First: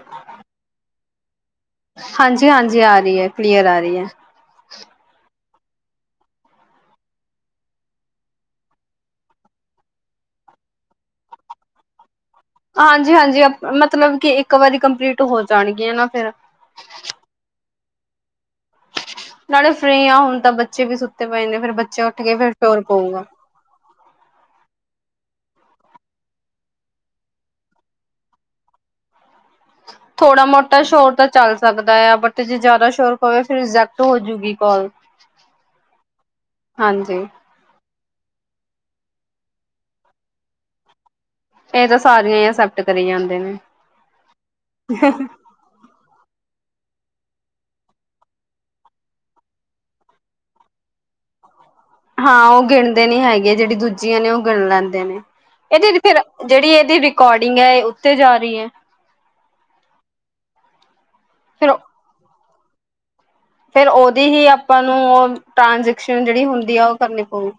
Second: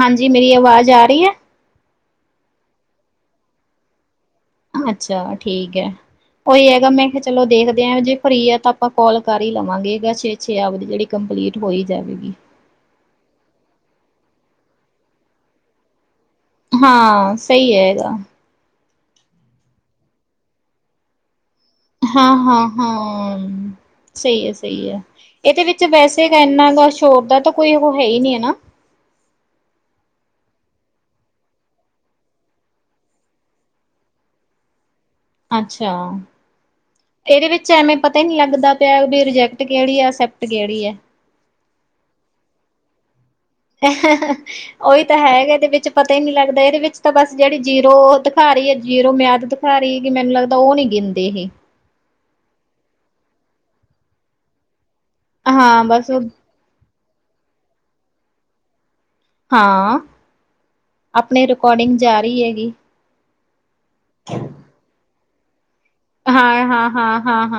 ਹਾਂਜੀ ਮੇਰੀ ਆਵਾਜ਼ ਆ ਰਹੀ ਹੈ ਹਾਂਜੀ-ਹਾਂਜੀ ਆ ਰਈ ਐ ਕਲੀਅਰ ਆ ਰਈ ਐ। ਅੱਛਾ ਠੀਕ ਐ। ਉਹੀ ਹੈਗਾ ਮੈਂ ਕਿਆ ਚਲੋ ਦੇਖਦੇ ਆਂ ਜੇ ਫਰੀ ਐ ਤਾਂ ਆਪਾਂ ਕੋਲ ਕਰ ਹੀ ਲਵਾਂਗੇ ਗੈਛੇ ਛਿਆ ਆਪ ਦੀ ਜੇੜੀ ਕੰਪਲੀਟ ਹੋਈ ਜਾਵੇਗੀ। ਹਾਂਜੀ-ਹਾਂਜੀ ਮਤਲਬ ਕਿ ਇੱਕ ਵਾਰੀ ਕੰਪਲੀਟ ਹੋ ਜਾਣਗੀਆਂ ਫਿਰ ਹਾਂ, ਸਹੀ ਹੈਗਾ। ਨਾਲੇ ਫਰੀ ਆ, ਹੁਣ ਤਾਂ ਬੱਚੇ ਵੀ ਸੁੱਤੇ ਪਏ ਨੇ ਫੇਰ ਬੱਚ ਹਾਂ-ਹਾਂ-ਹਾਂ। ਸਹੀ ਹੈ-ਸਹੀ ਹੈ, ਇਹਦੇ ਵਿੱਚ ਵੈਸੇ ਏਨਾ ਕੁਛ ਸ਼ੋਪ ਦਾ ਤਾਂ ਕੋਈ ਉ ਹੈ ਹੀ ਨਹੀਂ ਹੈਨਾ। ਥੋੜਾ-ਮੋਟਾ ਸ਼ੋਰ ਤਾਂ ਚੱਲ ਸਕਦਾ ਐ, ਬਟ ਜੇ ਜ਼ਿਆਦਾ ਸ਼ੋਰ ਪਵੇ ਫੇਰ ਰਿਜੈਕਟ ਹੋ ਜੂਗੀ ਕੋਲ। ਅੱਛਾ, ਹਾਂਜੀ ਇਹਦੇ ਵਿੱਚ ਐਵੇਂ ਪਤਾ ਹੀ ਨੀ ਲੱਗਦਾ ਪਿਆ ਕੀ ਰਿਜੈਕਟ ਕੇਹੜੀ ਐ ਅਕਸੈਪਟ ਕੇਹੜੀ ਐ। ਇਹ ਤਾਂ ਸਾਰੀਆਂ ਈ ਅਸੈਪਟ ਕਰੀ ਜਾਂਦੇ ਨੇ। ਅਹੈਂਹੋਂ ਉਹੀ ਤਾਂ ਹੈ ਇਹਦੇ ਵਿੱਚ ਪਤਾ ਈ ਨਹੀਂ ਲੱਗਦਾ, ਇਹਦੇ ਵਿੱਚ ਤਾਂ ਬਸ ਜਿਹੜੀ ਜੀਰੋ ਦਿਖਾ ਰਹੀ ਐ ਜੀਰੋ ਮਿਆਦ ਦਿਖਾ ਰਹੀ ਏ। ਕਿ ਮੈਨੂੰ ਲੱਗਦਾ ਉਹ ਨੀ ਗਿਨਦੇ ਹੇ। ਹਾਂ, ਉਹ ਗਿਣਦੇ ਨੀ ਹੈਗੇ ਆ, ਜਿਹੜੀ ਦੂਜੀਆਂ ਨੇ ਉਹ ਗਿਣ ਲੈਂਦੇ ਨੇ। ਏਹ ਹਾਂ ਦੇ ਵਿਚ ਬਸ ਫੇਰ ਉਹ, ਜੇਹੜੀ ਏਹਦੀ ਰਿਕਾਰੋਡਿੰਗ ਐੋ ਅਹ ਉੱਤੇ ਜਾ ਰਹੀ ਏ। ਹਾਂ, ਅਪਨੀ ਫਿਰ ਰਿਕੋਡਿੰਗ ਜਾ ਰੀ ਹੈਗੀ। ਫੇਰ ਔਹ ਦੀ ਹੀ ਆਪਾਂ ਨੂੰ ਔਹ ਟ੍ਰਾਂਜੈਕਸ਼ਨ ਜਿਹੜੀ ਹੁੰਦੀ ਹਾ ਉਹ ਕਰਨੀ ਪਊ।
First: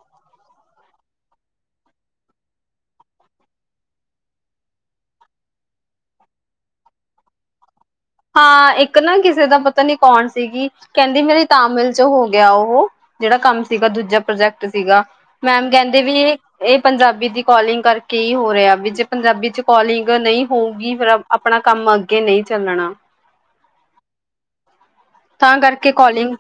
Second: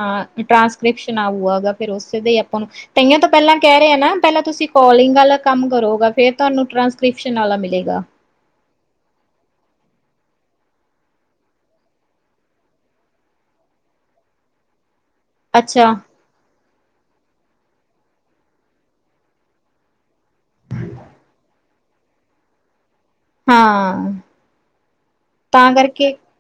ਟਰਾਂਸਪੇਕ੍ਰਿਸ਼ਨ ਆਊਗਾ, ਫੇਰ ਔਸੇ ਤੇ ਆਪਾਂ ਨੂੰ ਤਈਆਂ ਤੋਂ ਪਹਿਲਾਂ ਕਹਿ ਰਹੇ ਆ ਨਾ ਪਹਿਲਾਂ ਤੁਸੀਂ ਕੋਲਿੰਗ ਵਾਲਾ ਕੰਮ ਕਰੋਗਾ, ਫੇਰ ਤੁਹਾਨੂੰ ਟਰਾਂਸਕ੍ਰਿਪਸ਼ਨ ਵਾਲਾ ਮਿਲੇਗਾ। ਹਾਂ, ਇੱਕ ਨਾ ਕਿਸੇ ਦਾ ਪਤਾ ਨੀ ਕੌਨ ਸੀਗੀ ਕਹਿੰਦੀ ਮੇਰੀ ਤਾਮਿਲ ਚ ਹੋ ਗਿਆ ਔਹ। ਜੇਹੜਾ ਕੰਮ ਸੀਗਾ ਦੂਜਾ ਪ੍ਰੋਜੈਕਟ ਸੀਗਾ। ਮੈਮ ਅੱਛਾ ਕਹਿੰਦੀ ਪਈ ਏ ਏਹ ਪੰਜਾਬੀ ਦੀ ਕੋਾਲਿੰਗ ਕਰਕੇ ਹੀ ਹੋ ਰਿਹਾ ਵਿ ਪੰਜਾਬੀ ਚ ਕੋਲਿੰਗ ਨਹੀਂ ਹੋਊਗੀ ਫਿਰ ਆਪਣਾ ਕੰਮ ਅੱਗੇ ਨਹੀਂ ਚਲਨਾ। ਹਾਂ। ਤਾਂ ਕਰਕੇ ਕਾਲਿੰਗ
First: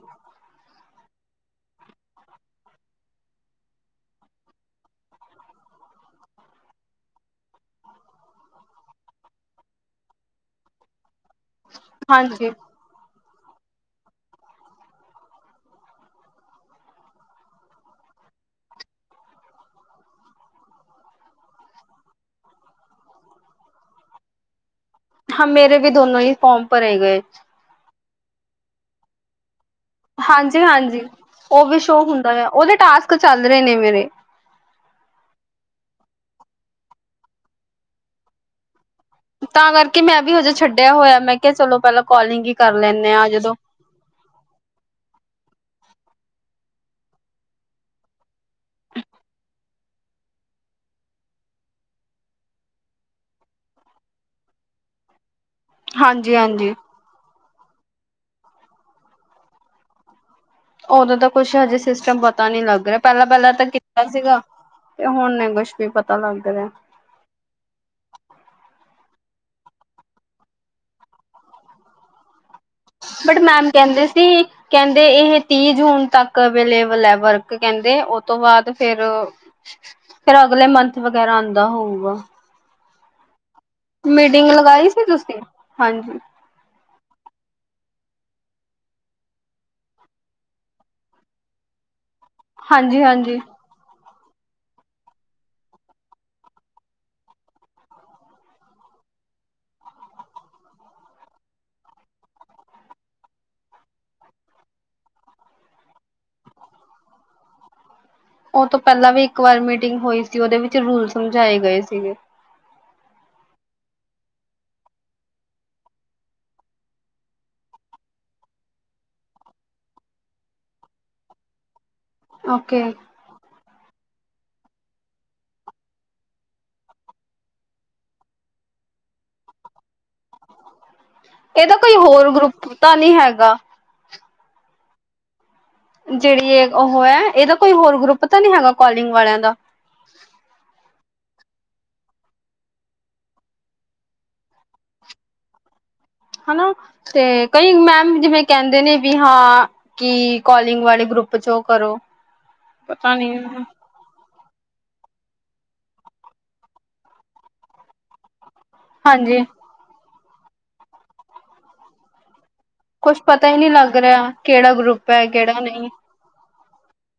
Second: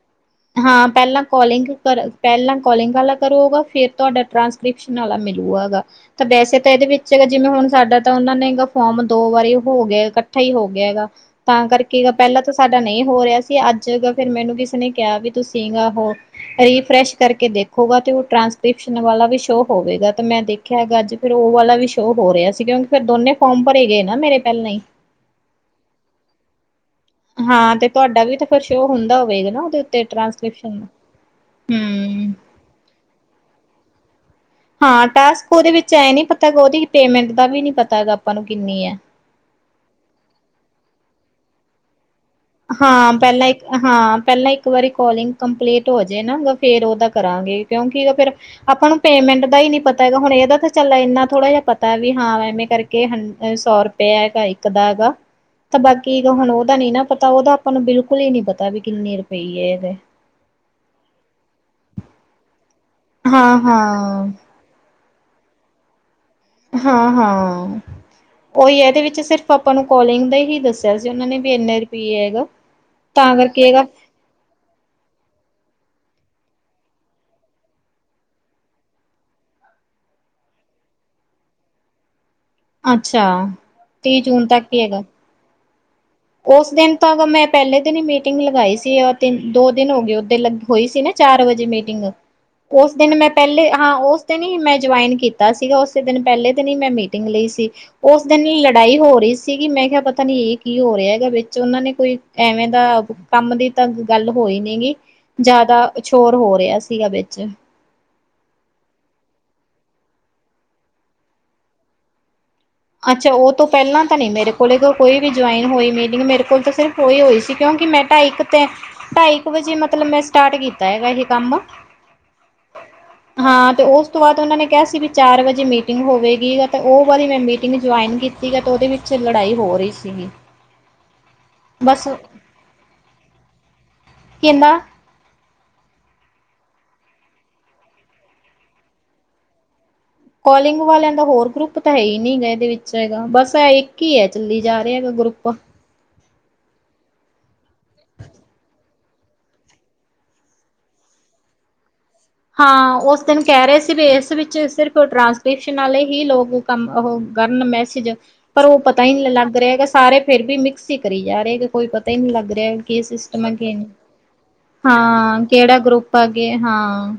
ਹਾਂ, ਪਹਿਲਾਂ ਕੋਲਿੰਗ ਕਰ ਪਹਿਲਾਂ ਕੋਲਿੰਗ ਵਾਲਾ ਕਰੋਗਾ, ਫੇਰ ਤੁਹਾਡਾ ਟ੍ਰਾਂਸ ਕ੍ਰਿਪੈਸ਼ਨ ਵਾਲਾ ਮਿਲੂਆ ਗਾ। ਤਾਂ ਵੈਸੇ ਤਾਂ ਏਹਦੇ ਵਿੱਚ ਜਿਵੇਂ ਹੁਣ ਸਾਡਾ ਤਾਂ ਔਹਨਾਂ ਗਾ ਫੋਮ ਦੋ ਵਾਰੀ ਹੋ ਗਿਆ ਕੱਠਾ ਹੀ ਹੋ ਗਿਆ ਐਗਾ। ਤਾਂ ਕਰਕੇ ਪਹਿਲਾਂ ਹਾਂਜੀ ਤਾਂ ਸਾਡਾ ਨਹੀਂ ਹੋ ਰਿਹਾ ਸੀ। ਅੱਜ ਫੇਰ ਮੈਨੂੰ ਕਿਸੇ ਨੇ ਕਿਆ ਤੁ ਸੀ ਗਾ ਰੀ ਫਰੈਸ਼ ਕਰਕੇ ਦੇਖੋਗਾ ਤੇ ਉਹ ਟ੍ਰਾਂਸਕ੍ਰਿਪਸ਼ਨ ਵਾਲਾ ਵੀ ਸ਼ੋਉ ਹੋਵੇਗਾ ਤੇ ਮੈਂ ਦੇ ਖੈ ਹੈਗਾ ਜੀ ਫੇਰ ਔਹ ਵਾਲਾ ਵੀ ਸ਼ੋਅ ਹੋ ਰਿਹਾ ਸੀ ਕਿਉਕਿ ਦੋਨੇ ਫੋਮ ਭਰੇ ਗਏ ਨਾ ਮੇਰੇ ਪਹਿਲਾਂ ਹੀ। ਹਾਂ, ਮੇਰੇ ਵੀ ਦੋਨੋ ਹੀ ਫੋਮ ਭਰੇ ਗਏ। ਹਾਂ ਤੇ ਤੁਹਾਡਾ ਵੀ ਤਾਂ ਕੁਛ ਸ਼ੋਅ ਹੁੰਦਾ ਹੋਵੇਗਾ ਨਾ ਉਹਦੇ ਤੇ। ਹਾਂਜੀ-ਹਾਂਜੀ, ਉਹ ਵੀ ਸ਼ੋ ਹੂੰ। ਹੁੰਦਾ ਵੇ ਔਦੇ ਟਾਸਕ ਚੱਲ ਰਹੇ ਨੇ ਮੇਰੇ। ਹਾਂ, ਟਾਸਕ ਔਦੇ ਵਿੱਚ ਐਂ ਨੀ ਪਤਾ ਔਦੀ ਪੇਮੈਂਟ ਦਾ ਵੀ ਨੀ ਪਤਾ ਆਪਾਂ ਨੂੰ ਕਿੰਨੀ ਐ। ਤਾਂ ਕਰਕੇ ਮੈਂ ਭੀ ਅਜੇ ਛੱਡਿਆ ਹੋਇਆ ਮੈਂ ਕਿਹਾ ਚਲੋ ਪਹਿਲਾਂ ਕੋਲਿੰਗ ਈ ਹਾਂ, ਪਹਿਲਾ ਇਕ ਹਾਂ, ਪਹਿਲਾਂ ਇੱਕ ਵਾਰੀ ਕੋਲਿੰਗ ਕੰਪਲੀਟ ਹੋ ਜਾਏ ਨਾ ਫੇਰ ਔਦਾ ਕਰਾਂਗੇ ਕਿਉਂਕਿ ਫੈਰ ਆਪਾਂ ਨੂੰ ਪੇਮੈਂਟ ਦਾ ਹੀ ਨਹੀ ਪਤਾ ਹੈਗਾ ਹੁਣ ਏਦਾ ਤਾਂ ਚੱਲ ਏਨਾ ਥੋੜਾ ਜਹਾ ਪਤਾ ਵਾ ਹਾਂ ਐਵੇਂ ਕਰਕੇ ਹਾਂ ਸੌਰੁ ਪੇਆ ਐਗਾ ਇੱਕ ਦਾ ਐਗਾ। [inaudible] ਤਾਂ ਬਾਕੀ ਹਾਂਜੀ ਉਦਾ ਨੀ ਪਤਾ ਔ ਤਾਂ ਆਪਾਂ ਨੂੰ ਬਿਲਕੁਲ ਹੀ ਨਹੀਂ ਪਤਾ ਵੀ ਕਿੰਨੀ ਰੁਪਈ ਏ। ਔਦੋਂ ਤਾਂ ਕੁਛ ਅਜੇ ਸਿਸਟਮ ਪਤਾ ਨਹੀਂ ਲੱਗ ਰਿਹਾ ਪਹਿਲਾਂ-ਪਹਿਲਾਂ ਤਾਂ ਕੀਤਾ ਹਾਂ-ਹਾਂ, ਸੀਗਾ। ਤੇ ਹੁਣ ਨਹੀ ਕੁਛ ਵੀ ਪਤਾ ਲੱਗ ਰਿਐ। ਹਾਂ-ਹਾਂ। ਔਹੀ ਹੈ ਏਹਦੇ ਵਿੱਚ ਸਿਰਫ ਆਪਾਂ ਨੂੰ ਕਲਿੰਗ ਦਾ ਈ ਦੱਸਿਆ ਸੀ ਉਹਨਾਂ ਨੇ ਭੀ ਏਨੇ ਰੁਪਿਏ ਹੈਗਾ। ਤਾਂ ਬਟ ਕਰਕੇ ਮੈਮ ਹੈਗਾ ਕਹਿੰਦੇ ਸੀ ਕਹਿੰਦੇ ਇਹ ਤੀਹ ਜੂਨ ਤੱਕ ਅਵੇਲੇਬਲ ਹੈ ਵਰਕ ਕਹਿੰਦੇ ਉਹ ਤੋਂ ਬਾਦ ਫੇਰ ਫੇਰ ਅਗਲੇ ਮੰਥ ਵਗੈਰਾ ਆਂਦਾ ਹੋਊਗਾ। ਅੱਛਾ ਤੀਹ ਜੂਨ ਮੀਟਿੰਗ ਲਗਾਈ ਸੀ, ਤੁਸੀਂ ਹਾਂਜੀ। ਔਸ ਦਿਨ ਤਾਂ ਮੈਂ ਪਹਿਲੇ ਦਿਨ ਹੀ ਮੀਟਿੰਗ ਲਗਾਈ ਸੀ ਤਿੰਨ, ਦੋ ਦਿਨ ਹੋ ਗੇ ਓ ਦੇ ਹੋਈ ਸੀ ਨਾ। ਚਾਰ ਵਜੇ ਮੀਟਿੰਗ ਔਸ ਹਾਂਜੀ ਦਿਨ ਮੈਂ ਹਾਂਜੀ ਪਹਿਲੇ ਹਾਂ ਔਸ ਦਿਨ ਹੀ ਮੈਂ ਜੁਆਇਨ ਕੀਤਾ ਸੀਗਾ ਉਸੇ ਦਿਨ ਪਹਿਲੇ ਦਿਨ ਹੀ ਮੈਂ ਮੀਟਿੰਗ ਲਈ ਸੀ। ਉਸ ਦਿਨ ਲੜਾਈ ਹੋ ਰਹੀ ਸੀਗੀ ਮੈਂ ਕਿਹਾ ਪਤਾ ਨੀ ਇਹ ਕੀ ਹੋ ਰਿਹਾ ਹੈਗਾ ਵਿੱਚ ਉਹਨਾਂ ਨੇ ਕੋਈ ਐਵੇਂ ਦਾ ਕੰਮ ਦੀ ਤਾਂ ਗੱਲ ਹੋਈ ਨੀ ਗੀ। ਜਾਦਾ ਸ਼ੋਰ ਹੋ ਰਿਹਾ ਸੀਗਾ ਵਿੱਚ। ਉਹ ਤੋਂ ਪਹਿਲਾਂ ਵੀ ਇੱਕ ਵਾਰ ਮੀਟਿੰਗ ਹੋਈ ਸੀ ਉਹਦੇ ਵਿੱਚ ਰੂਲ ਸਮਝਾਏ ਗਏ ਸੀਗੇ। ਅੱਛਾ ਉਹ ਤੋਂ ਪਹਿਲਾਂ ਤਾਂ ਨੀ ਮੇਰੇ ਕੋਲ ਕੋਈ ਵੀ ਜੁਆਇਨ ਹੋਈ ਮੀਟਿੰਗ ਮੇਰੇ ਕੋਲ ਤੇ ਸਿਰਫ ਉਹੀ ਹੋਈ ਸੀ ਕਿਉਂਕਿ ਮੈਂ ਤਾਂ ਇੱਕ ਤੇ ਢਾਈ ਕੁ ਵਜੇ ਮਤਲਬ ਮੈਂ ਸਟਾਰਟ ਕੀਤਾ ਹੈਗਾ ਇਹ ਕੰਮ। ਓਕੇ। ਹਾਂ ਤੇ ਉਸ ਤੋਂ ਬਾਦ ਉਹਨਾਂ ਨੇ ਕਿਹਾ ਸੀ ਵੀ ਚਾਰ ਵਜੇ ਮੀਟਿੰਗ ਹੋਵੇਗੀ ਤੇ ਉਹ ਵਾਰੀ ਮੈਂ ਮੀ ਟਿੰਗ ਜੁਆਇਨ ਕੀਤੀ ਗ ਤੇ ਉਹਦੇ ਵਿੱਚ ਲੜਾਈ ਹੋ ਰਹੀ ਸੀਗੀ। ਏਹਦਾ ਕੋਈ ਬਸ ਹੋਰ ਗਰੁੱਪ ਤਾਂ ਨੀ ਹੈਗਾ। ਕਿੰਨਾ? ਜੇੜੀ ਇਹ ਉਹ ਹੈ ਇਹਦਾ ਕੋਈ ਹੋਰ ਗਰੁੱਪ ਤਾਂ ਨੀ ਹੈਗਾ ਕੋਲਿੰਗ ਵਾਲਿਆਂ ਦਾ। ਕੋਲਿੰਗ ਵਾਲਿਆਂ ਦਾ ਹੋਰ ਗਰੁੱਪ ਤਾਂ ਹੈ ਹੀ ਨੀ ਹੈਗਾ ਇਹਦੇ ਵਿੱਚ ਹੈਗਾ ਬਸ ਐ ਇੱਕ ਹੀ ਹੈ ਚੱਲੀ ਜਾ ਰਿਹਾ ਹੈਗਾ ਗਰੁੱਪ। ਹਨਾ ਤੇ ਕਈ ਮੈਮ ਜਿਵੇਂ ਕਹਿੰਦੇ ਨੇ ਵੀ ਹਾ ਕਿ ਕਾਲਿੰਗ ਵਾਲੇ ਗਰੁੱਪ ਚੋ ਔ ਕਰੋ। ਹਾਂ ਪਤਾ ਉਸ ਨੀ ਦਿਨ ਕਹ ਰੇ ਸੀ। ਏਸ ਵਿੱਚ ਸਿਰਫ ਟ੍ਰਾਂਸਕ੍ਰਿਪਸ਼ਨ ਆਲੇ ਹੀ ਲੋਕ ਕੰਮ ਉਹੋ ਕਰਨ ਮੈਸੇਜ। ਪਰ ਔ ਪਤਾ ਹੀ ਹਾਂਜੀ ਲੱਗ ਰਿਆ ਗਾ ਸਾਰੇ ਫੇਰ ਵੀ ਮਿਕਸ ਹੀ ਕਰੀ ਜਾ ਰੇ ਕੋਈ ਪਤਾ ਹੀ ਨੀ ਲੱਗ ਰਿਹਾ। ਕੀ ਕੁਛ ਸਿਸਟਮ ਪਤਾ ਹੈ ਹੀ ਨਹੀਂ ਕੀ ਨੀ, ਲੱਗ ਰਿਹਾ ਕਿਹੜਾ ਗਰੁੱਪ ਹੈ ਹਾਂ ਕਿਹੜਾ ਨਹੀਂ ਗਰੁੱਪ ਅਗੇ ਹਾਂ।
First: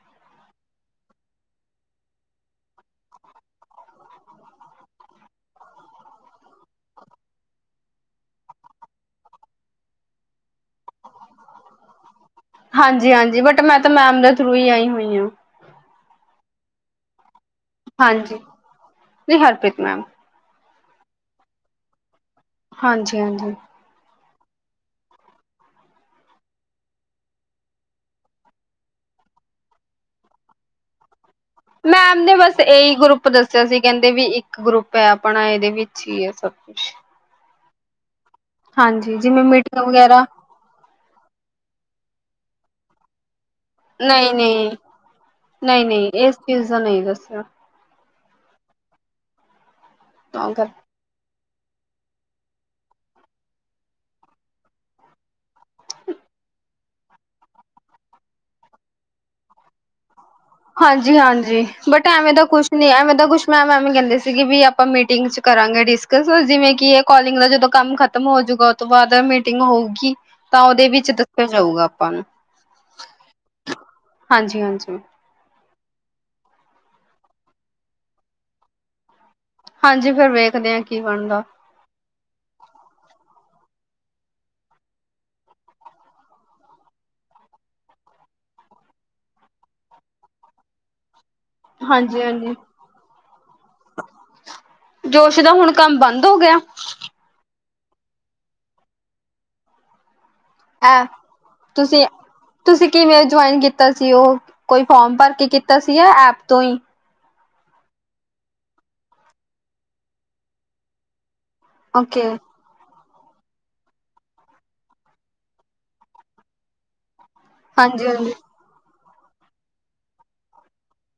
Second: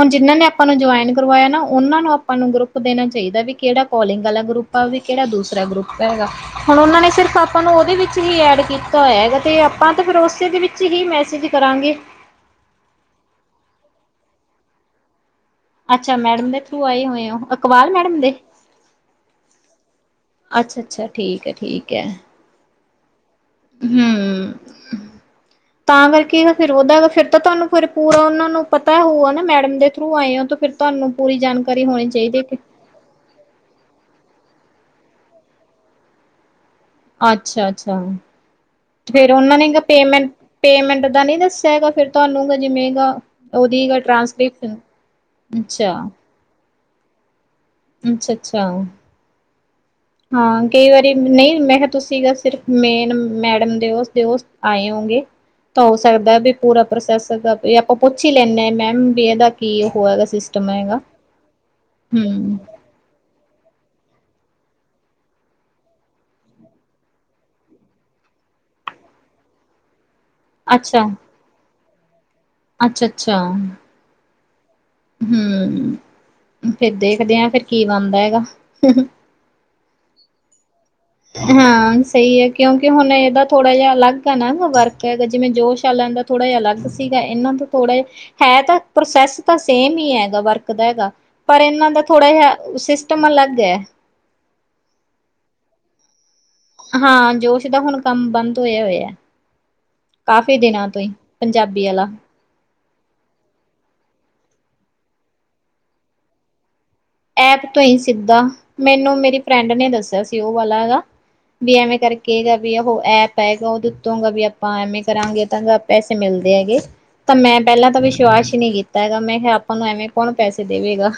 ਹੁਨ ਜਿਨਾਂ ਨੇ ਆਪਾਂ ਨੂੰ ਜੁਆਇਨ ਕਰਵਾਇਆ ਨਾ ਉਹਨਾਂ ਨੂੰ ਆਪਾਂ ਨੂੰ ਗਰੁਪ ਦੇਨਾ ਚਾਹੀਦਾ ਵੀ ਕਿਹੜਾ ਕੋਲਿੰਗ ਆਲਾ ਗਰੁੱਪ ਆ ਵੀ ਕੇੜਾ ਦੂਸਰਾ ਗਰੁੱਪ ਹੈਗਾ। ਹੁਣ ਉਹਨਾਂ ਨੇ ਸਿਰਫ ਆਪਾਂ ਨੂੰ ਉਹਦੇ ਵਿੱਚ ਹੀ ਐਡ ਕੀਤਾ ਹੋਇਆ ਹੈਗਾ ਤੇ ਆਪਾਂ ਤਾਂ ਫੇਰ ਉਸੇ ਦੇ ਵਿੱਚ ਹੀ ਮੈਸੇਜ ਕਰਾਂਗੇ। ਹਾਂਜੀ-ਹਾਂਜੀ ਬਟ ਮੈਂ ਤਾ ਮੈਮ ਦੇ ਥਰੂ ਹੀ ਆਈ ਹੋਈ ਹਾਂ। ਅੱਛਾ ਮੈਡਮ ਦੇ ਥਰੂ ਆਏ ਹੋਏ ਹੋ ਅਕਬਾਲ ਮੈਡਮ ਦੇ? ਹਾਂਜੀ ਜੀ ਹਰਪ੍ਰੀਤ ਮੈਮ ਅੱਛਾ-ਅੱਛਾ ਠੀਕ ਹੈ, ਠੀਕ ਹੈ। ਹਾਂਜੀ-ਹਾਂਜੀ। ਹੂੰ ਅੱਛਾ ਜੀ। ਤਾਂ ਕਰਕੇ ਫਿਰ ਉਹਦਾ ਫਿਰ ਤਾਂ ਤੁਹਾਨੂੰ ਫਿਰ ਪੂਰਾ ਉਹਨਾਂ ਨੂੰ ਪਤਾ ਹੋਊਗਾ ਨਾ ਮੈਡਮ ਦੇ ਥਰੂ ਆਏ ਓ ਤੇ ਫਿਰ ਤੁਹਾਨੂੰ ਪੂਰੀ ਜਾਣ ਮੈਮ ਦੇ ਬਸ ਇਹੀ ਗਰੁੱਪ ਗੁੱਪ ਦੱਸਿਆ ਸੀ ਕਹਿੰਦੇ ਕੀ ਇੱਕ ਗਰੁੱਪ ਹੈ ਆਪਣਾ ਇਹਦੇ ਵਿੱਚ ਹੀ ਹੈ ਸਭ ਕੁਛ। ਅੱਛਾ-ਅੱਛਾ ਹਾਂਜੀ ਫੇਰ ਜਿਵੇਂ ਉਹਨਾਂ ਨੇ ਗਾ ਮੀਟਿੰਗ ਵਗੈਰਾ ਪੇਮੈਂਟ ਪੇਮੈਂਟ ਦਾ ਨੀ ਦੱਸਿਆ ਹੈਗਾ ਫਿਰ ਤੁਹਾਨੂੰ ਜਿਵੇਂ ਗਾ ਉਹਦੀ ਗਾ ਨਹੀਂ ਟ੍ਰਾਂਸਕ੍ਰਿਪਸ਼ਨ ਅੱਛਾ। ਕਿਸ ਦਾ ਨੀ ਦੱਸਿਆ। ਅੱਛਾ ਅੱਛਾ। ਤਾਂ ਹਾਂ ਕਰ ਕਈ ਵਾਰੀ। ਨਹੀਂ ਮੈਂ ਕਿਹਾ ਤੁਸੀਂ ਸਿਰਫ ਮੇਨ ਮੈਡਮ ਦੇ ਉਸਦੇ ਓ ਆਏ ਹੋਗੇ। ਤਾਂ ਹੋ ਸਕਦਾ ਵੀ ਪੂਰਾ ਪ੍ਰੋਸੈਸ ਦਾ ਵੀ ਆਪਾਂ ਪੁੱਛ ਹੀ ਲੈਂਨੇ ਆਂ ਮੈਮ ਵੀ ਇਹਦਾ ਕੀ ਹੋਏਦਾ। ਹਾਂਜੀ ਹਾਂਜੀ ਬਟ ਐਵੇਂ ਦਾ ਕੁਛ ਨੀ ਐਵੇਂ ਦਾ ਕੁਛ। ਮੈਮ ਐਵੇ ਕੈਂਦੇ ਸੀਗੇ ਬੀ ਆਪਾਂ ਮੀਟਿੰਗ ਚ ਕਰਾਂਗੇ ਡਿਸਕਸ ਜਿਵੇਂ ਕਿ ਏ ਕੋਲਿੰਗ ਦਾ ਜਦੋ ਕੰਮ ਖਤਮ ਹੋਜੂਗਾ ਤੋਂ ਬਾਦ ਮੀਟਿੰਗ ਹੋਊਗੀ, ਤਾਂ ਓਦੇ ਵਿੱਚ ਦੱਸੇਆ ਜਾਊਗਾ ਆਪਾਂ ਨੂੰ। ਅੱਛਾ-ਅੱਛਾ ਹਾਂਜੀ-ਹਾਂਜੀ। ਹੂੰ, ਫੇਰ ਦੇਖਦੇ ਆ ਫੇਰ ਕੀ ਬਾਣਦਾ ਐਗਾ। ਹਾਂਜੀ ਫੇਰ ਵੇਖਦੇ ਆਂ ਹਾਂ ਸ ਸਈ ਐ ਕੇਓਂਂਕਿ ਹੁਣ ਏਦਾ ਥੋੜਾ ਜੇਆ ਅਲੱਗ ਐ ਨਾ ਵਰਕ ਐਦੇ ਜਿਵੇਂ ਜੋਸ਼ [unintelligible] ਥੋੜ੍ਹਾ ਯਾ ਅਲੱਗ ਸੀਗਾ ਏਨਾਂ ਤੋਂ ਥੋੜੇ ਹੈ ਤਾਂ ਪ੍ਰੋਸੈਸ ਤਾ ਸੇਮ ਈ ਐਗਾ ਵਰਕ ਦਾ ਐਗਾ ਪਰ ਏਨਾਂ ਦਾ ਥੋੜਾ ਯਾ, ਹਾਂਜੀ-ਹਾਂਜੀ ਸਿਸਟਮ ਅਲੱਗ ਐ। ਜੋਸ਼ ਦਾ ਹੁਣ ਕੰਮ ਬੰਦ ਹੋ ਗੇਆ? ਹਾਂ ਜੋਸ਼ ਦਾ ਹੁਣ ਕੰਮ ਬੰਦ ਹੋਏਆ ਹੋਏਐ। ਕਾਫੀ ਦਿਨਾਂ ਤੋ ਐ ਈਂ, ਪੰਜਾਬੀ ਤੁਸੀਂ ਆਲਾ ਤੁਸੀਂ ਕਿਵੇਂ ਜੋਇਨ ਕੀਤਾ ਸੀ ਓਹ? ਕੋਈ ਫੋਮ ਭਰ ਕੇ ਕੀਤਾ ਸੀ ਯਾਂ ਐਪ ਤੋ ਈ? ਐਪ ਤੋ ਈਂ ਸਿੱਧਾ, ਮੈਨੂੰ ਮੇਰੀ ਫਰੈਂਡ ਨੇ ਦੱਸੇਆ ਸੀ ਓ ਵਾਲਾ ਐਗਾ ਵੀ ਐਵੇਂ ਓਕੇ ਕਰਕੇ ਜਾ ਵੀ ਓਹ ਐਪ ਐਗਾ ਉਦੇ ਉੱਤੋਂ ਗਾ ਵੀ ਆਪਾਂ ਐਵੇਂ ਕਰਾਂਗੇ ਤਾਂ ਗਾ ਪੈਸੇ ਮਿਲਦੇ ਐਗੇ। ਤਾਂ ਮੈਂ ਪੈਲਾਂ ਤਾਂ ਹਾਂਜੀ-ਹਾਂਜੀ ਵਿਸ਼ਵਾਸ਼ ਈ ਨੀ ਕੀਤਾ ਐਗਾ ਮੈਂ ਹ ਆਪਾਂ ਨੂੰ ਐਵੇਂ ਕੌਣ ਪੈਸੇ ਦੇਵੇਗਾ।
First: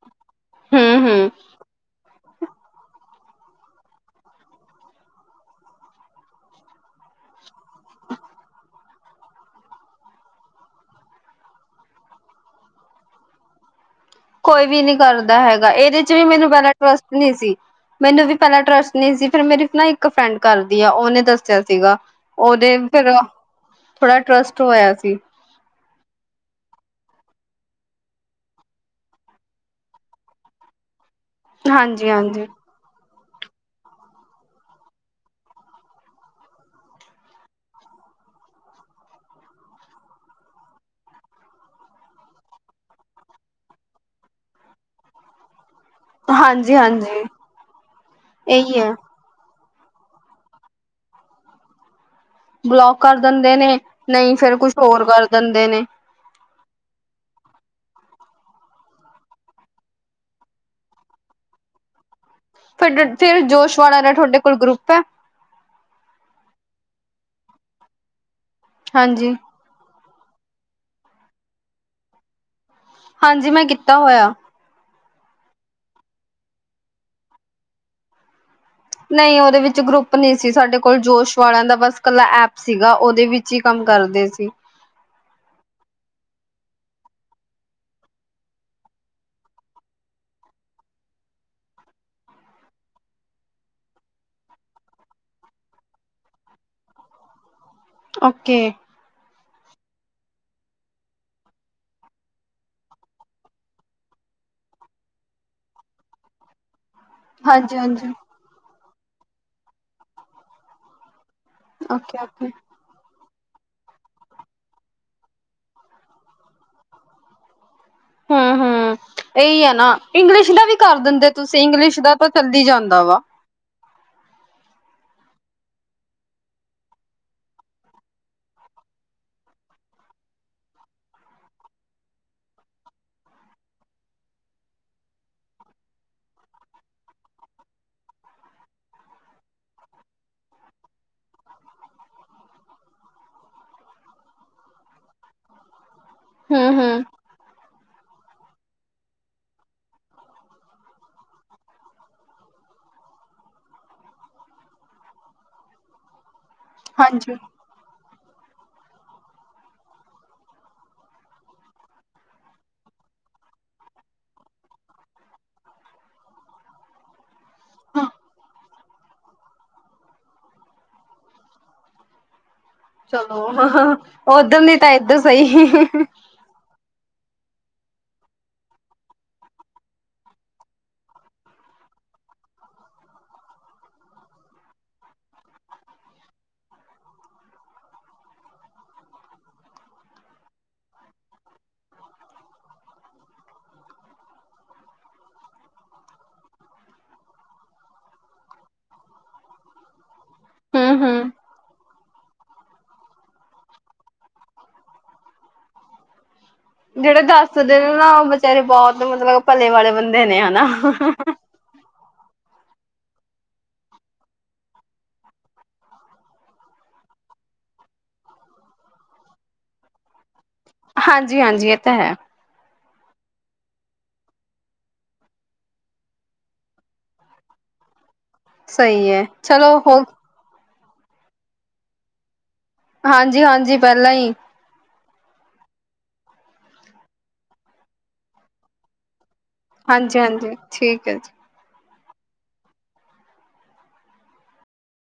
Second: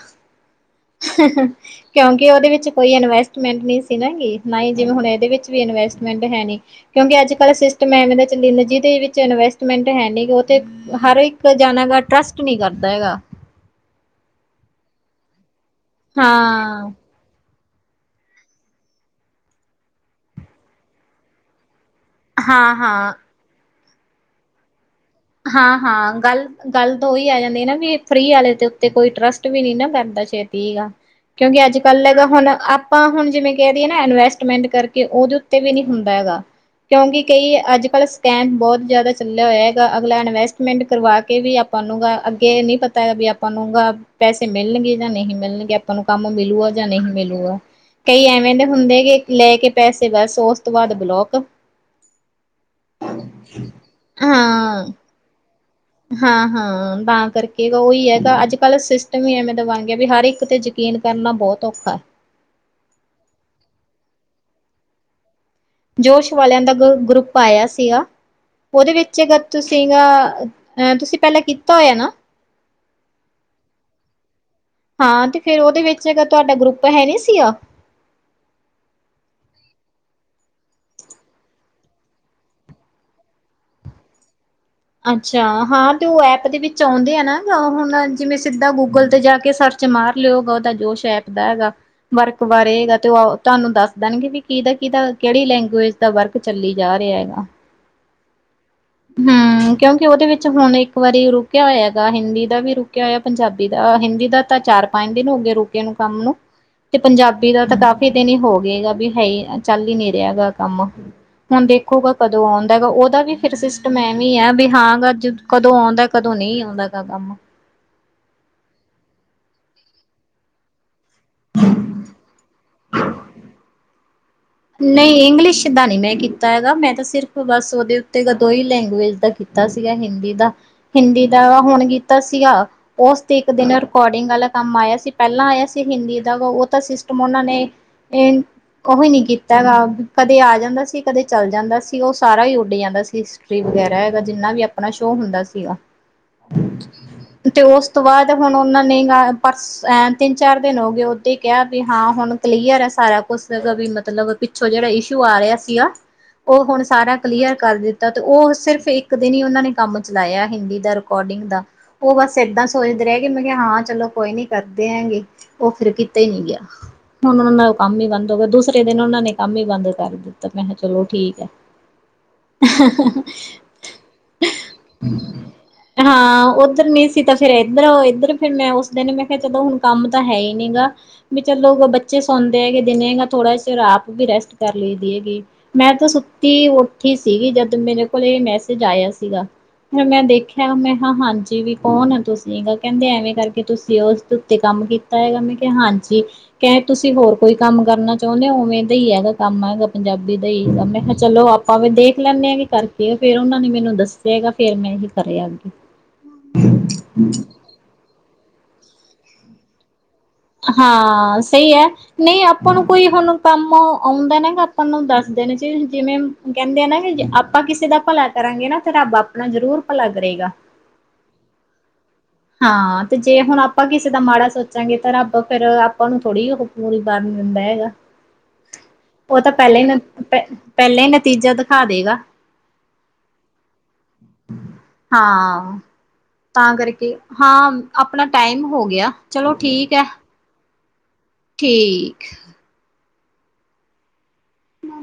ਹੂੰ-ਹੂੰ ਹ ਹ ਕਿਉਂਕਿ ੳਦੇ ਵਿਚ ਕੋਈ ਇਨਵੈਸਟਮੈਂਟ ਨਈ ਸੀ ਨਾ ਹੈਗੀ, ਨਾ ਈ ਜਿਵੇਂ ਹੁਣ ਏਦੇ ਵਿਚ ਵੀ ਇਨਵੈਸਟਮੈਂਟ ਹੈ ਨੀ। ਕੇਉਂਕਿ ਅੱਜ ਕੱਲ੍ਹ ਸਿਸਟਮ ਐਵੇਂ ਦਾ ਚੱਲੀ ਜਂਦਾ ਜਿਦੇ ਵਿੱਚ ਇਨਵੈਸਟਮੈਂਟ ਹੈ ਨੀ ਗਾ ੳ ਤੇ ਹਰ ਇੱਕ ਜਾਨਾ ਗਾ ਟਰਸਟ ਨੀ ਕਾਰਦਾ ਐਗਾ। ਕੋਈ ਵੀ ਨੀ ਕਾਰਦਾ ਹੈਗਾ ਏਦੇ ਚ ਵੀ ਮੇਨੂੰ ਪੈਲਾਂ ਹਾਂ, ਟਰਸਟ ਨੀ ਸੀ ਮੈਨੂੰ ਵੀ ਪੈਲਾਂ ਟਰੱਸਟ ਨੀ ਸੀ ਫੇਰ ਮੇਰੀ ਨਾ ਇੱਕ ਫਰੈਂਡ ਕਾਰਦੀ ਆ ਓਨੇ ਦੱਸੇਆ ਸੀਗਾ ਹਾਂ, ਓਦੇ ਹਾਂ ਫਿਰ, ਥੋੜਾ ਟਰਸਟ ਹੋਏਆ ਸੀ। ਹਾਂ-ਹਾਂ ਗੱਲ, ਗੱਲ ਤਾਂ ਓਈ ਆ ਜਾਂਦੀ ਨਾ ਵੀ ਫ੍ਰੀ ਆਲੇ ਦੇ ਉੱਤੇ ਕੋਈ ਟਰਸਟ ਵੀ ਨੀ ਨਾ ਕਾਰਦਾ ਸ਼ੇ ਤੀ ਗਾ, ਕੇਓਂਕਿ ਅੱਜ ਕੱਲ ਹਾਂਜੀ ਐਗਾ ਹਾਂਜੀ ਹੁਣ ਆ ਪਾਂ ਹੁਨ ਜਿਵੇਂ ਕੈਦੀਏ ਨਾ ਐਨਵੈਸਟਮੈਂਟ ਕਰਕੇ ਓਦੇ ਉੱਤੇ ਵੀ ਨੀ ਹੁੰਦਾ ਹੈਗਾ ਕੇਓਂਕਿ ਕਈ ਅੱਜ ਕੱਲ ਸਕੈਮ ਬੋਤ ਜਾਦਾ ਚੱਲੇ ਹੋਏਐ ਗਾ ਅਗਲਾ ਐਨਵੈਸਟਮੈਂਟ ਕਰਵਾ ਕੇ ਵੀ ਆਪਾਂ ਨੂੰ ਗਾ ਅੱਗੇ ਨੀ ਪਤਾ ਬੀ ਆਪਾਂ ਨੂੰ ਗਾ ਪੈਸੇ ਮਿਲਨਗੇ ਜਾਂ ਨਹੀਂ ਮਿਲਨਗੇ ਆ ਅਪਾਂ ਨੂੰ ਕੰਮ ਮਿਲੂਆ ਹਾਂਜੀ ਜਾਂ ਨਹੀਂ ਹਾਂਜੀ ਮਿਲੂਗਾ, ਕਈ ਐਵੇਂ ਦੇ ਇਹੀ ਹੈ ਹੁੰਦੇ ਗੇ ਲੈ ਕੇ ਪੈਸੇ ਬਸ ਓਸ ਤੋਂ ਬਾਦ ਬਲੋਕ ਬਲੋਕ ਕਰ ਦੰਦੇ ਨੇ, ਨਈ ਫੇਰ ਕੁਛ ਹਾਂ ਹੋਰ ਕਰ ਦੰਦੇ ਨੇ। ਹਾਂ-ਹਾਂ, ਤਾਂ ਕਰਕੇ ਗਾ ਓਈ ਐਗਾ ਅੱਜ ਕੱਲ ਸਿਸਟਮ ਈ ਐਵੇਂ ਦਾ ਬਣ ਗੇਆ ਵੀ ਹਰ ਇੱਕ ਤੇ ਜ ਕੀਨ ਕਰਨਾ ਬੋਤ ਔਖਾ। ਫਿਰ ਡਿੱਠੇ ਜੋਸ਼ਵਾਣਾ ਦਾ ਥੋਢੇ ਕੋਲ ਗਰੁੱਪ ਐ? ਜੋਸ਼ ਵਾਲੇਆਂ ਦਾ ਗ, ਗਰੁੱਪ ਆਏਆ ਸੀਆ, ਓਦੇ ਵਿੱਚ ਹਾਂਜੀ ਅਗਰ ਤੁਸੀਂ ਨਾ ਐ ਤੁਸੀਂ ਪੈਲਾਂ ਕੀਤਾ ਹੋਏਐ ਨਾ? ਹਾਂਜੀ ਮੈਂ ਕੀਤਾ ਹੋਏ ਆ। ਹਾਂ ਤੇ ਫੇਰ ਓਦੇ ਵਿੱਚ ਗਾ ਤੁਆਡਾ ਗਰੁੱਪ ਹੈ ਨੀ ਸੀ ਆ? ਨਈ ਓਦੇ ਵਿੱਚ ਗਰੁੱਪ ਨੀ ਸੀ ਸਾਡੇ ਕੋਲ ਜੋਸ਼ ਵਾਲੇਆਂ ਦਾ ਬਸ ਕੱਲਾ ਐਪ ਸੀਗਾ ਓਦੇ ਵਿੱ ਚ ਈ ਕੰਮ ਕਰਦੇ ਸੀ। ਅੱਛਾ, ਹਾਂ ਤੇ ਓ ਐਪ ਦੇ ਵਿੱਚ ਔਂਦੇ ਆ ਨਾ ਗ ਹੁਣ ਜਿਵੇਂ ਸਿੱਧਾ ਗੂਗਲ ਤੇ ਜਾ ਕੇ ਸਰ -ਚ ਮਾਰ ਲੇਓ ਗ, ਓਦਾ ਜੋਸ਼ ਐਪ ਬੈਗ ਆ। ਵਰਕ ਬਾਰੇ ਗਾ ਤੇ ਓ ਤਾਨੂੰ ਦੱਸ ਦਣਗੇ ਵੀ ਕਿਦਾ- ਕਿਦਾ ਕੇੜੀ ਲੈਂਗੁਏਜ ਦਾ ਵਰਕ ਚੱਲੀ ਜਾ ਰੇ ਐਗਾ। ਓਕੇ ਹੂੰ ਕਿਉਂਕਿ ਓਦੇ ਵਿੱਚ ਹੁਣ ਇਕ ਵਾਰੀ ਰੁਕਿਆ ਹੋਇਆ ਗਾ ਹਿੰਦੀ ਦਾ ਵੀ ਰੁਕਿਆ ਹੋਇਆ ਪੰਜਾਬੀ ਦਾ ਹਿੰਦੀ ਦਾ ਤਾਂ ਚਾਰ- ਪੰਜ ਦਿਨ ਹੋ ਗਏ ਰੁਕੇ ਨੂੰ ਕੰਮ ਨੂੰ ਤੇ ਪੰਜਾਬੀ ਦਾ ਤਾਂ ਹਾਂਜੀ ਕਾਫ਼ੀ ਹਾਂਜੀ ਦਿਨ ਹੀ ਹੋ ਗਏ ਬੀ ਹੈ ਚੱਲ ਈ ਨਈ ਰਿਹਾ ਕੰਮ। ਹੁਣ ਦੇਖੋ ਗਾ ਓਕੇ ਕਦੋਂ ਓਕੇ ਆਉਂਦਾ ਹੈਗਾ ਉਹਦਾ ਵੀ ਫਿਰ ਸਿਸ ਮ, ਏਵੀ ਆ ਵੀ ਹਾਂ ਗ ਕਦੋਂ ਆਉਂਦਾ ਕਦੋਂ ਨਹੀਂ ਆਦਾ ਗਾ ਕੰਮ। ਹੂੰ ਹੂੰ ਇਹੀ ਐ ਨਾ ਇੰਗਲਿਸ਼ ਦਾ ਵੀ ਕਰ ਦਿੰਦੇ ਤੇ ਤੁਸੀਂ ਇੰਗਲਿਸ਼ ਦਾ ਤਾਂ ਚੱਲਦੀ ਜਾਂਦਾ ਵਾ। ਨੀ ਇੰਗਲਿਸ਼ ਦਾ ਨੀ ਮੈਂ ਕੀਤਾ ਹੈਗਾ। ਮੈਂ ਤਾਂ ਸਿਰਫ ਬਸ ਉਹਦੇ ਉੱਤੇ ਦੋ ਹੀ ਲੈਂਗੁਏਜ ਦਾ ਕੀਤ ਕੀਤਾ ਸੀਗਾ ਹਿੰਦੀ ਦਾ ਹਿੰਦੀ ਦਾ ਹੁਣ ਕੀਤਾ ਸੀਗਾ। ਉਸ ਤੇ ਇੱਕ ਦਿਨ ਰਿਕੋਡਿੰਗ ਵਾਲਾ ਕੰਮ ਆਇਆ ਸੀ ਪਹਿਲਾਂ ਆਇਆ ਸੀ ਹਿੰਦੀ ਦਾ ਉਹ ਤਾਂ ਸਿਸਟਮ ਉਹਨਾਂ ਨੇ [unintelligible] ਓਵੀ ਨਈ ਕਿੱਤ- [unintelligible] ਕਦੇ ਆ ਜਾਂਦਾ ਸੀ, ਕਦੇ ਚੱਲ ਜਾਂਦਾ ਸੀ ਉਹ ਸਾਰਾ ਹੀ ਉੱਡ ਜਾਂਦਾ ਸੀ। ਫੀਗਰ ਐ ਜਿੰਨਾ ਵੀ ਆਪਣਾ ਸ਼ੋਅ ਹੁੰਦਾ ਸੀਗਾ। ਹੂੰ ਹੂੰ ਤੇ ਉਸ ਤੋਂ ਬਾਅਦ ਹੁਣ ਉਹਨਾਂ ਨੀ ਗਾ ਪਰਸ ਇਹ ਤਿੰਨ -ਚਾਰ ਦਿਨ ਹੋ ਗਏ ਓਦੇ ਹੀ ਕਿਹਾ ਵੀ ਹਾਂ ਹੁਣ ਕਲੀਅਰ ਐ ਸਾਰਾ ਕੁੱਛ ਕੋਈ ਮਤਲੱਬ ਪਿੱਛੋਂ ਜਿਹੜਾ ਇਸ਼ੂ ਆ ਰਿਹਾ ਸੀਗਾ। ਉਹ ਹੁਣ ਸਾਰਾ ਹਾਂਜੀ ਕਲੀਅਰ ਕਰ ਦਿੱਤ ਤਾ, ਉਹ ਸਿਰਫ ਇੱਕ ਦਿਨ ਹੀ ਉਹਨਾਂ ਨੇ ਕੰਮ ਚਲਾਇਆ ਹਿੰਦੀ ਦਾ ਰਿਕੋਡਿੰਗ ਦਾ। ਉਹ ਬਸ ਏਦਾਂ ਸੋਚਦੇ ਰਹਿ ਕੇ ਮੈਂ ਕਿਹਾ ਹਾਂ ਚਲੋ ਕੋਈ ਨੀ ਕਰਦੇ ਹੈਗੇ। ਉਹ ਫਿਰ ਕਿਤੇ ਹੀ ਨੀ ਗਿਆ, ਹੁਣ ਉਹਨਾਂ ਨਾਲ ਉਹ ਕੰਮ ਹਾਂ ਹੀ ਬੰਦ ਹੋ ਗਿਆ ਦੂਸਰੇ ਦਿਨ ਉਹਨਾਂ ਨੇ ਕੰਮ ਹੀ ਬੰਦ ਕਰ ਦਿੱਤਾ ਮੈਂ ਕਿਹਾ ਚਲੋ ਠੀਕ ਐ। ਚਲੋ ਉਧਰ ਨੀ ਤਾਂ ਇੱਧਰ ਸਹੀ ਹਾਂ ਉੱਧਰ ਨੀ ਸ ਤਾਂ ਫਿਰ ਇੱਧਰ- ਇੱਧਰ ਫਿਰ ਮੈਂ ਉਸ ਦਿਨ ਮੈਂ ਕਿਹਾ ਚਦੋ ਹੁਣ ਕੰਮ ਤਾਂ ਹੈ ਹੀ ਨਹੀਂ ਗਾ। ਵੀ ਚਲੋ ਬੱਚੇ ਸੌਦੇ ਹੈਗੇ ਨ ਦਿਨੇ ਹੈਗਾ ਥੋੜ੍ਹਾ ਚਿਰ ਰਾਤ ਨੂੰ ਆਪ ਵੀ ਰੈਸਟ ਕਰ ਲਈ ਦੀ ਹੈਗੀ। ਮੈਂ ਤਾਂ ਸੁੱਤੀ ਉੱਠੀ ਸੀਗੀ ਜਦ ਮੇਰੇ ਕੋਲ ਇਹ ਮੈਸੇਜ ਆਇਆ ਸੀਗਾ। ਫਿਰ ਮੈਂ ਦੇਖਿਆ ਮੈਂ ਹਾ ਹਾ ਹਾਂਜੀ ਵੀ ਕੌਣ ਤੁਸੀਂ ਕਹਿੰਦੇ ਐਵੇਂ ਕਰਕੇ ਤੁਸੀਂ ਉਸਦੇ ਉੱਤੇ ਕੰਮ ਕੀਤ ਕੀਤਾ ਹੈਗਾ ਮੈਂ ਕਿ ਹਾਂਜੀ ਕ ਤੁਸੀਂ ਹੋਰ ਕੋਈ ਕੰਮ ਕਰਨਾ ਚਾਹੁੰਦੇ ਹੋ ਔਨਲਾਈਨ? ਦਾ ਹੀ ਹੈਗਾ ਕੰਮ, ਪੰਜਾਬੀ ਦਾ ਈ ਕੰਮ ਐ ਮੈਂ ਹਮ ਕਿਹਾ ਹਮ ਚਲੋ ਆਪ ਭਾਵੇਂ ਦੇਖ ਲੈਂਦੇ ਆ ਕਿ ਕਰਕੇ ਫਿਰ ਉਹਨਾਂ ਨੇ ਮੈਨੂੰ ਦੱਸਿਆ ਹੈਗਾ ਫਿਰ ਮੈਂ ਇਹੀ ਕਰਿ ਲਿਆ ਅੱਗੇ। ਜਿਹੜੇ ਦੱਸਦੇ ਨੇ ਨਾ ਉਹ ਬੇਚਾਰੇ ਬਹੁਤ ਮਤਲੱਬ ਭਲੇ ਵਾਲੇ ਬੰਦੇ ਨੇ ਹਨਾ ਹਾਂ, ਸਹੀ ਐ। ਨਈ ਆਪਾਂ ਨੂੰ ਕੋਈ ਹੁਣ ਕੰਮ ਆਉਂਦਾ ਨਾ ਆਪਾਂ ਨੂੰ ਦੱਸ ਦੇਨੇ ਚਾਈਦੇ ਜਿਵੇਂ ਕਹਿੰਦੇ ਆ ਨਾ ਕਿ ਆਪਾਂ ਕਿਸੇ ਦਾ ਭਲਾ ਕਰਾਂਗੇ ਨਾ ਤੇ ਰੱਬ ਆਪਣਾ ਜ਼ਰੂਰ ਭਲਾ ਕਰੇਗਾ। ਹਾਂਜੀ ਹਾਂਜੀ ਇਹ ਤਾਂ ਹੈ। ਹਾਂ ਤੇ ਜੇ ਹੁਣ ਆਪਾਂ ਕਿਸੇ ਦਾ ਮਾੜਾ ਸੋਚਾਂਗੇ ਤਾਂ ਰੱਬ ਫਿਰ ਆਪਾਂ ਨੂੰ ਥੋੜ੍ਹੀ ਉਹ ਪੂਰੀ ਕਰਨ ਦਿੰਦਾ ਹੈਗਾ, ਸਹੀ ਹੈ ਉਹ ਤਾਂ ਚਲੋ ਪਹਿਲਾਂ ਈ ਮੈਂ ਹੋ ਪੈ ਪੈਲੇ ਨਤੀਜਾ ਦਖਾ ਦੇਗਾ। ਹਾਂਜੀ ਹਾਂਜੀ। ਪੈਲਾਂ ਈ। ਹਾਂ। ਤਾਂ ਕਰਕੇ ਹਾਂ, ਆਪਣਾ ਟਾਈਮ ਹੋ ਗਆ। ਹਾਂਜੀ ਹਾਂਜੀ। ਠੀਕ ਐ ਜੀ। ਠੀਕ।